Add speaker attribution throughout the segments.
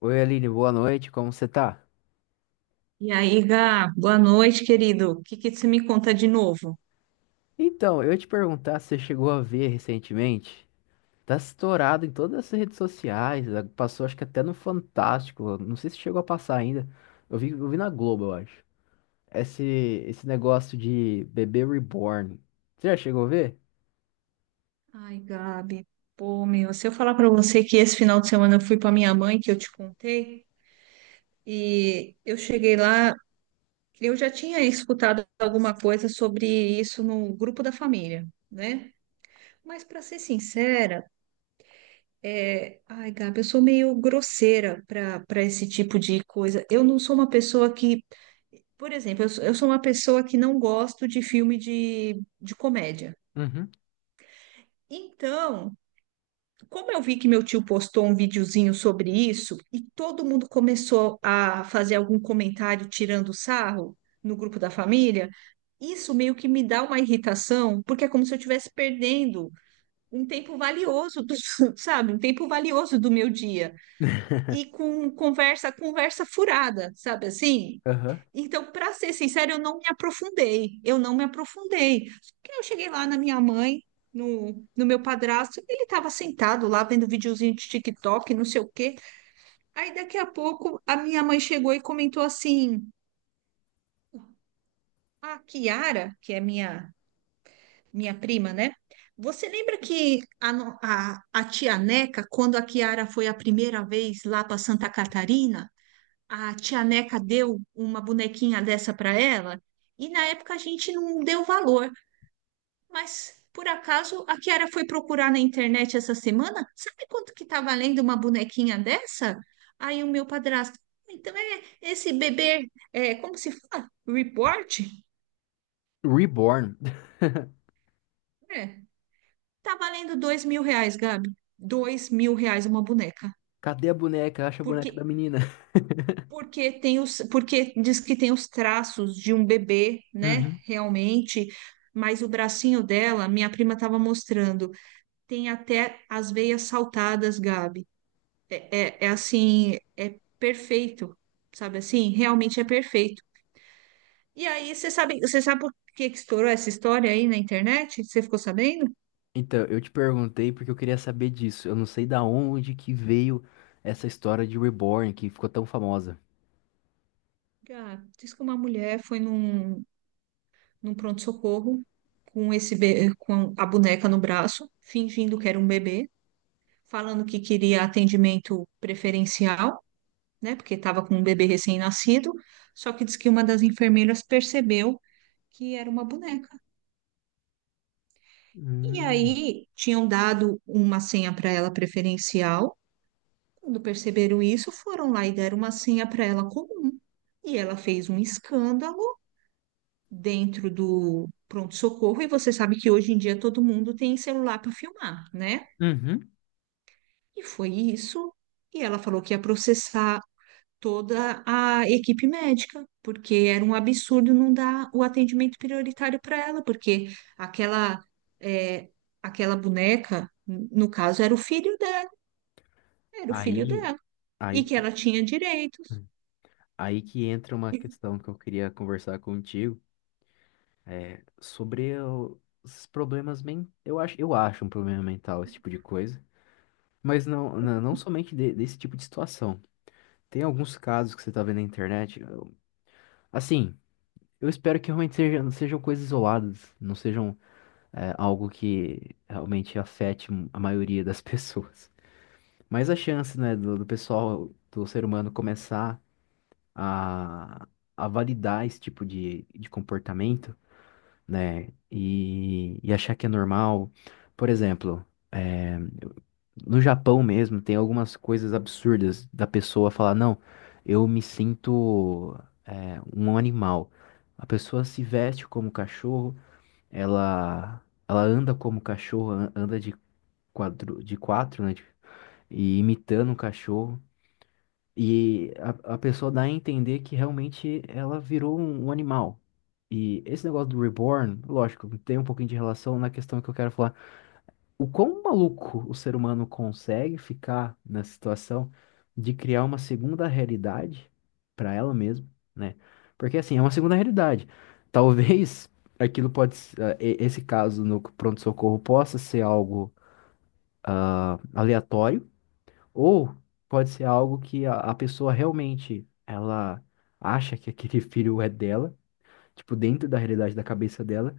Speaker 1: Oi, Aline, boa noite, como você tá?
Speaker 2: E aí, Gá, boa noite, querido. O que que você me conta de novo?
Speaker 1: Então, eu ia te perguntar se você chegou a ver recentemente. Tá estourado em todas as redes sociais, passou acho que até no Fantástico, não sei se chegou a passar ainda. Eu vi na Globo, eu acho. Esse, esse negócio de bebê reborn. Você já chegou a ver?
Speaker 2: Ai, Gabi, pô, meu, se eu falar pra você que esse final de semana eu fui pra minha mãe, que eu te contei, e eu cheguei lá, eu já tinha escutado alguma coisa sobre isso no grupo da família, né? Mas pra ser sincera, ai, Gabi, eu sou meio grosseira pra para esse tipo de coisa. Eu não sou uma pessoa que, por exemplo, eu sou uma pessoa que não gosto de filme de comédia.
Speaker 1: Uhum.
Speaker 2: Então, como eu vi que meu tio postou um videozinho sobre isso e todo mundo começou a fazer algum comentário tirando sarro no grupo da família, isso meio que me dá uma irritação, porque é como se eu estivesse perdendo um tempo valioso, sabe? Um tempo valioso do meu dia. E com conversa furada, sabe assim?
Speaker 1: Aham.
Speaker 2: Então, para ser sincero, eu não me aprofundei. Eu não me aprofundei. Só que eu cheguei lá na minha mãe, no meu padrasto, ele estava sentado lá vendo videozinho de TikTok, não sei o quê. Aí daqui a pouco a minha mãe chegou e comentou assim: "A Kiara, que é minha prima, né? Você lembra que a, no- a tia Neca, quando a Kiara foi a primeira vez lá para Santa Catarina, a tia Neca deu uma bonequinha dessa para ela? E na época a gente não deu valor. Mas por acaso a Kiara foi procurar na internet essa semana? Sabe quanto que tá valendo uma bonequinha dessa? Aí o meu padrasto, então é esse bebê, é, como se fala? Report?
Speaker 1: Reborn.
Speaker 2: É, tá valendo R$ 2.000, Gabi. R$ 2.000 uma boneca.
Speaker 1: Cadê a boneca? Acha a boneca da
Speaker 2: Porque,
Speaker 1: menina.
Speaker 2: porque porque diz que tem os traços de um bebê, né? Realmente. Mas o bracinho dela, minha prima estava mostrando, tem até as veias saltadas, Gabi. É, é assim, é perfeito, sabe assim? Realmente é perfeito. E aí, você sabe por que que estourou essa história aí na internet? Você ficou sabendo?
Speaker 1: Então, eu te perguntei porque eu queria saber disso. Eu não sei da onde que veio essa história de Reborn que ficou tão famosa.
Speaker 2: Ah, diz que uma mulher foi num pronto-socorro com com a boneca no braço, fingindo que era um bebê, falando que queria atendimento preferencial, né? Porque estava com um bebê recém-nascido. Só que diz que uma das enfermeiras percebeu que era uma boneca. E
Speaker 1: Hum.
Speaker 2: aí tinham dado uma senha para ela preferencial. Quando perceberam isso, foram lá e deram uma senha para ela comum. E ela fez um escândalo dentro do pronto-socorro. E você sabe que hoje em dia todo mundo tem celular para filmar, né?
Speaker 1: Uhum.
Speaker 2: E foi isso. E ela falou que ia processar toda a equipe médica, porque era um absurdo não dar o atendimento prioritário para ela, porque aquela, é, aquela boneca, no caso, era o filho dela. Era o filho
Speaker 1: Aí,
Speaker 2: dela. E
Speaker 1: aí,
Speaker 2: que ela tinha direitos.
Speaker 1: aí que entra uma questão que eu queria conversar contigo, sobre os problemas men... eu acho um problema mental esse tipo de coisa, mas não somente desse tipo de situação. Tem alguns casos que você tá vendo na internet, assim, eu espero que realmente sejam coisas isoladas, não sejam algo que realmente afete a maioria das pessoas. Mas a chance, né, do pessoal, do ser humano começar a, a validar esse tipo de comportamento, né, e achar que é normal. Por exemplo, é, no Japão mesmo, tem algumas coisas absurdas da pessoa falar, não, eu me sinto um animal. A pessoa se veste como cachorro, ela, ela anda como cachorro, anda de de quatro, né? E imitando um cachorro. E a pessoa dá a entender que realmente ela virou um animal. E esse negócio do reborn, lógico, tem um pouquinho de relação na questão que eu quero falar. O quão maluco o ser humano consegue ficar na situação de criar uma segunda realidade para ela mesma, né? Porque assim, é uma segunda realidade. Talvez aquilo pode, esse caso no pronto-socorro possa ser algo aleatório ou pode ser algo que a pessoa realmente ela acha que aquele filho é dela, tipo, dentro da realidade da cabeça dela,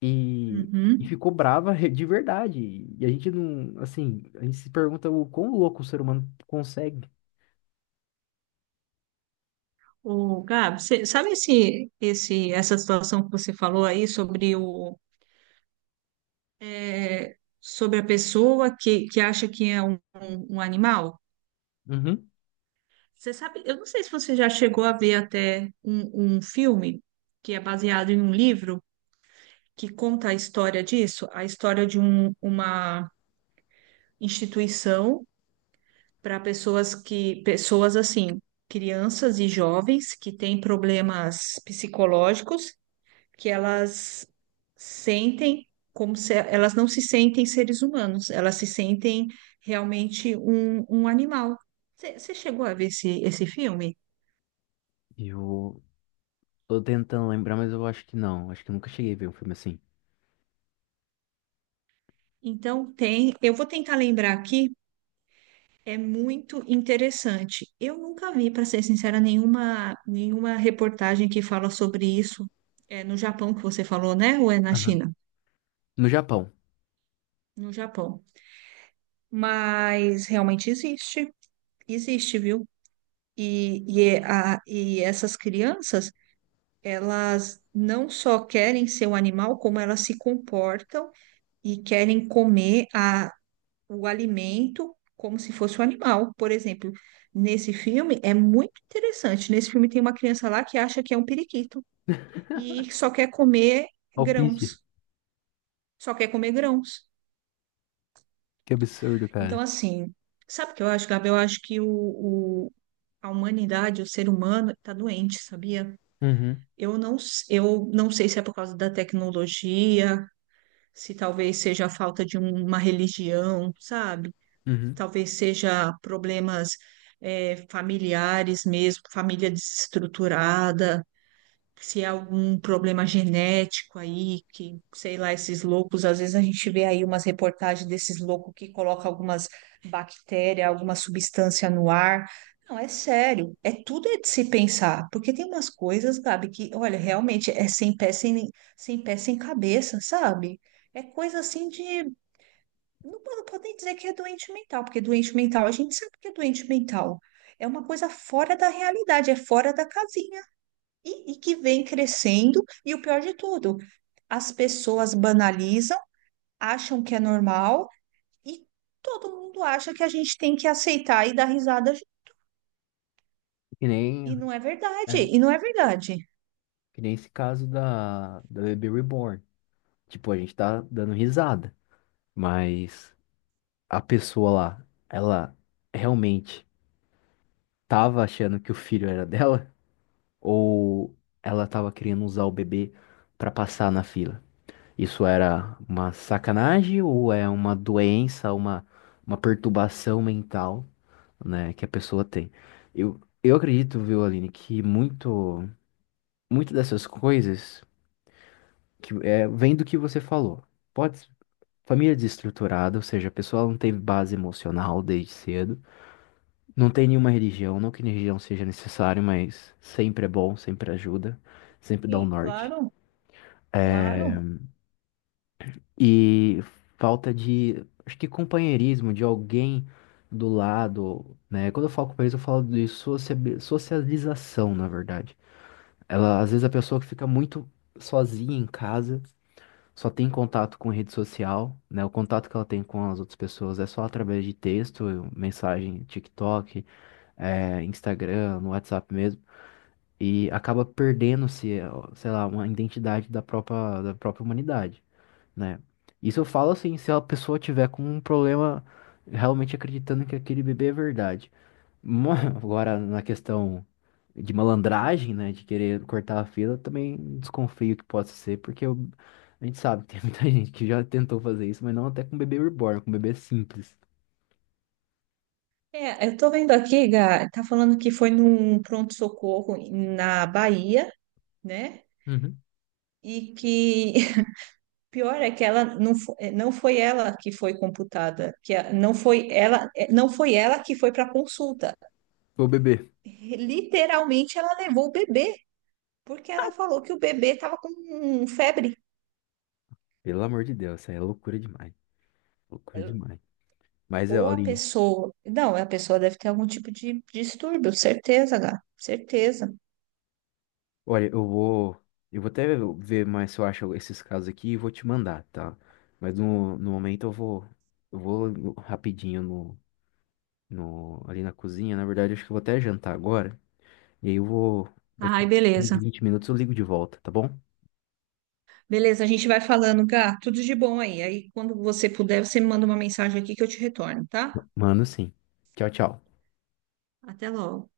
Speaker 1: e, e
Speaker 2: Uhum.
Speaker 1: ficou brava de verdade. E a gente não, assim, a gente se pergunta o quão louco o ser humano consegue.
Speaker 2: O Gabi, você sabe essa situação que você falou aí sobre sobre a pessoa que acha que é um animal?
Speaker 1: Uhum.
Speaker 2: Você sabe, eu não sei se você já chegou a ver até um filme que é baseado em um livro que conta a história disso, a história de uma instituição para pessoas que, pessoas assim, crianças e jovens que têm problemas psicológicos, que elas sentem como se elas não se sentem seres humanos, elas se sentem realmente um animal. Você chegou a ver esse filme?
Speaker 1: Eu tô tentando lembrar, mas eu acho que não. Acho que eu nunca cheguei a ver um filme assim.
Speaker 2: Então tem, eu vou tentar lembrar aqui, é muito interessante. Eu nunca vi, para ser sincera, nenhuma reportagem que fala sobre isso. É no Japão que você falou, né? Ou é na
Speaker 1: Aham.
Speaker 2: China?
Speaker 1: No Japão. Yep.
Speaker 2: No Japão. Mas realmente existe, existe, viu? E essas crianças, elas não só querem ser um animal, como elas se comportam e querem comer o alimento como se fosse um animal. Por exemplo, nesse filme é muito interessante. Nesse filme tem uma criança lá que acha que é um periquito e só quer comer
Speaker 1: Alpiste.
Speaker 2: grãos, só quer comer grãos.
Speaker 1: Que absurdo,
Speaker 2: Então,
Speaker 1: cara.
Speaker 2: assim, sabe o que eu acho, Gabi? Eu acho que a humanidade, o ser humano, está doente, sabia?
Speaker 1: Uhum.
Speaker 2: Eu não sei se é por causa da tecnologia, se talvez seja a falta de uma religião, sabe?
Speaker 1: Uhum.
Speaker 2: Talvez seja problemas, familiares mesmo, família desestruturada, se é algum problema genético aí, que, sei lá, esses loucos, às vezes a gente vê aí umas reportagens desses loucos que colocam algumas bactérias, alguma substância no ar. Não, é sério, é tudo é de se pensar, porque tem umas coisas, Gabi, que, olha, realmente é sem pé, sem cabeça, sabe? É coisa assim de, não, não podem dizer que é doente mental, porque doente mental, a gente sabe que é doente mental. É uma coisa fora da realidade, é fora da casinha e que vem crescendo. E o pior de tudo, as pessoas banalizam, acham que é normal e todo mundo acha que a gente tem que aceitar e dar risada.
Speaker 1: Que nem,
Speaker 2: E não é verdade,
Speaker 1: é,
Speaker 2: e não é verdade.
Speaker 1: que nem esse caso da, da Baby Reborn. Tipo, a gente tá dando risada, mas a pessoa lá, ela realmente tava achando que o filho era dela ou ela tava querendo usar o bebê pra passar na fila? Isso era uma sacanagem ou é uma doença, uma perturbação mental, né, que a pessoa tem? Eu acredito, viu, Aline, que muito, muito dessas coisas vem do que você falou. Pode, família desestruturada, ou seja, a pessoa não teve base emocional desde cedo. Não tem nenhuma religião, não que religião seja necessário, mas sempre é bom, sempre ajuda, sempre dá um
Speaker 2: Sim,
Speaker 1: norte.
Speaker 2: claro, claro.
Speaker 1: E falta de, acho que companheirismo, de alguém do lado, né? Quando eu falo companheirismo, eu falo de socialização, na verdade. Ela, às vezes a pessoa que fica muito sozinha em casa só tem contato com rede social, né? O contato que ela tem com as outras pessoas é só através de texto, mensagem, TikTok, Instagram, no WhatsApp mesmo, e acaba perdendo-se, sei lá, uma identidade da própria humanidade, né? Isso eu falo assim, se a pessoa tiver com um problema realmente acreditando que aquele bebê é verdade. Agora, na questão de malandragem, né, de querer cortar a fila, eu também desconfio que possa ser, a gente sabe que tem muita gente que já tentou fazer isso, mas não até com bebê reborn, com bebê simples.
Speaker 2: É, eu tô vendo aqui, Gá, tá falando que foi num pronto-socorro na Bahia, né?
Speaker 1: Uhum.
Speaker 2: E que o pior é que ela não foi, não foi ela que foi computada, não foi ela, não foi ela que foi para consulta.
Speaker 1: Ô, bebê,
Speaker 2: Literalmente, ela levou o bebê, porque ela falou que o bebê estava com febre.
Speaker 1: pelo amor de Deus, isso aí é loucura demais, loucura demais. Mas,
Speaker 2: Ou a
Speaker 1: Aline,
Speaker 2: pessoa. Não, a pessoa deve ter algum tipo de distúrbio, certeza, Gá, certeza.
Speaker 1: olha, eu vou até ver mais se eu acho esses casos aqui e vou te mandar, tá? Mas no momento eu vou rapidinho no, no, ali na cozinha, na verdade, acho que eu vou até jantar agora. E aí daqui a
Speaker 2: Ai,
Speaker 1: 15,
Speaker 2: beleza.
Speaker 1: 20 minutos eu ligo de volta, tá bom?
Speaker 2: Beleza, a gente vai falando, Gá. Tudo de bom aí. Aí, quando você puder, você me manda uma mensagem aqui que eu te retorno, tá?
Speaker 1: Mano, sim. Tchau, tchau.
Speaker 2: Até logo.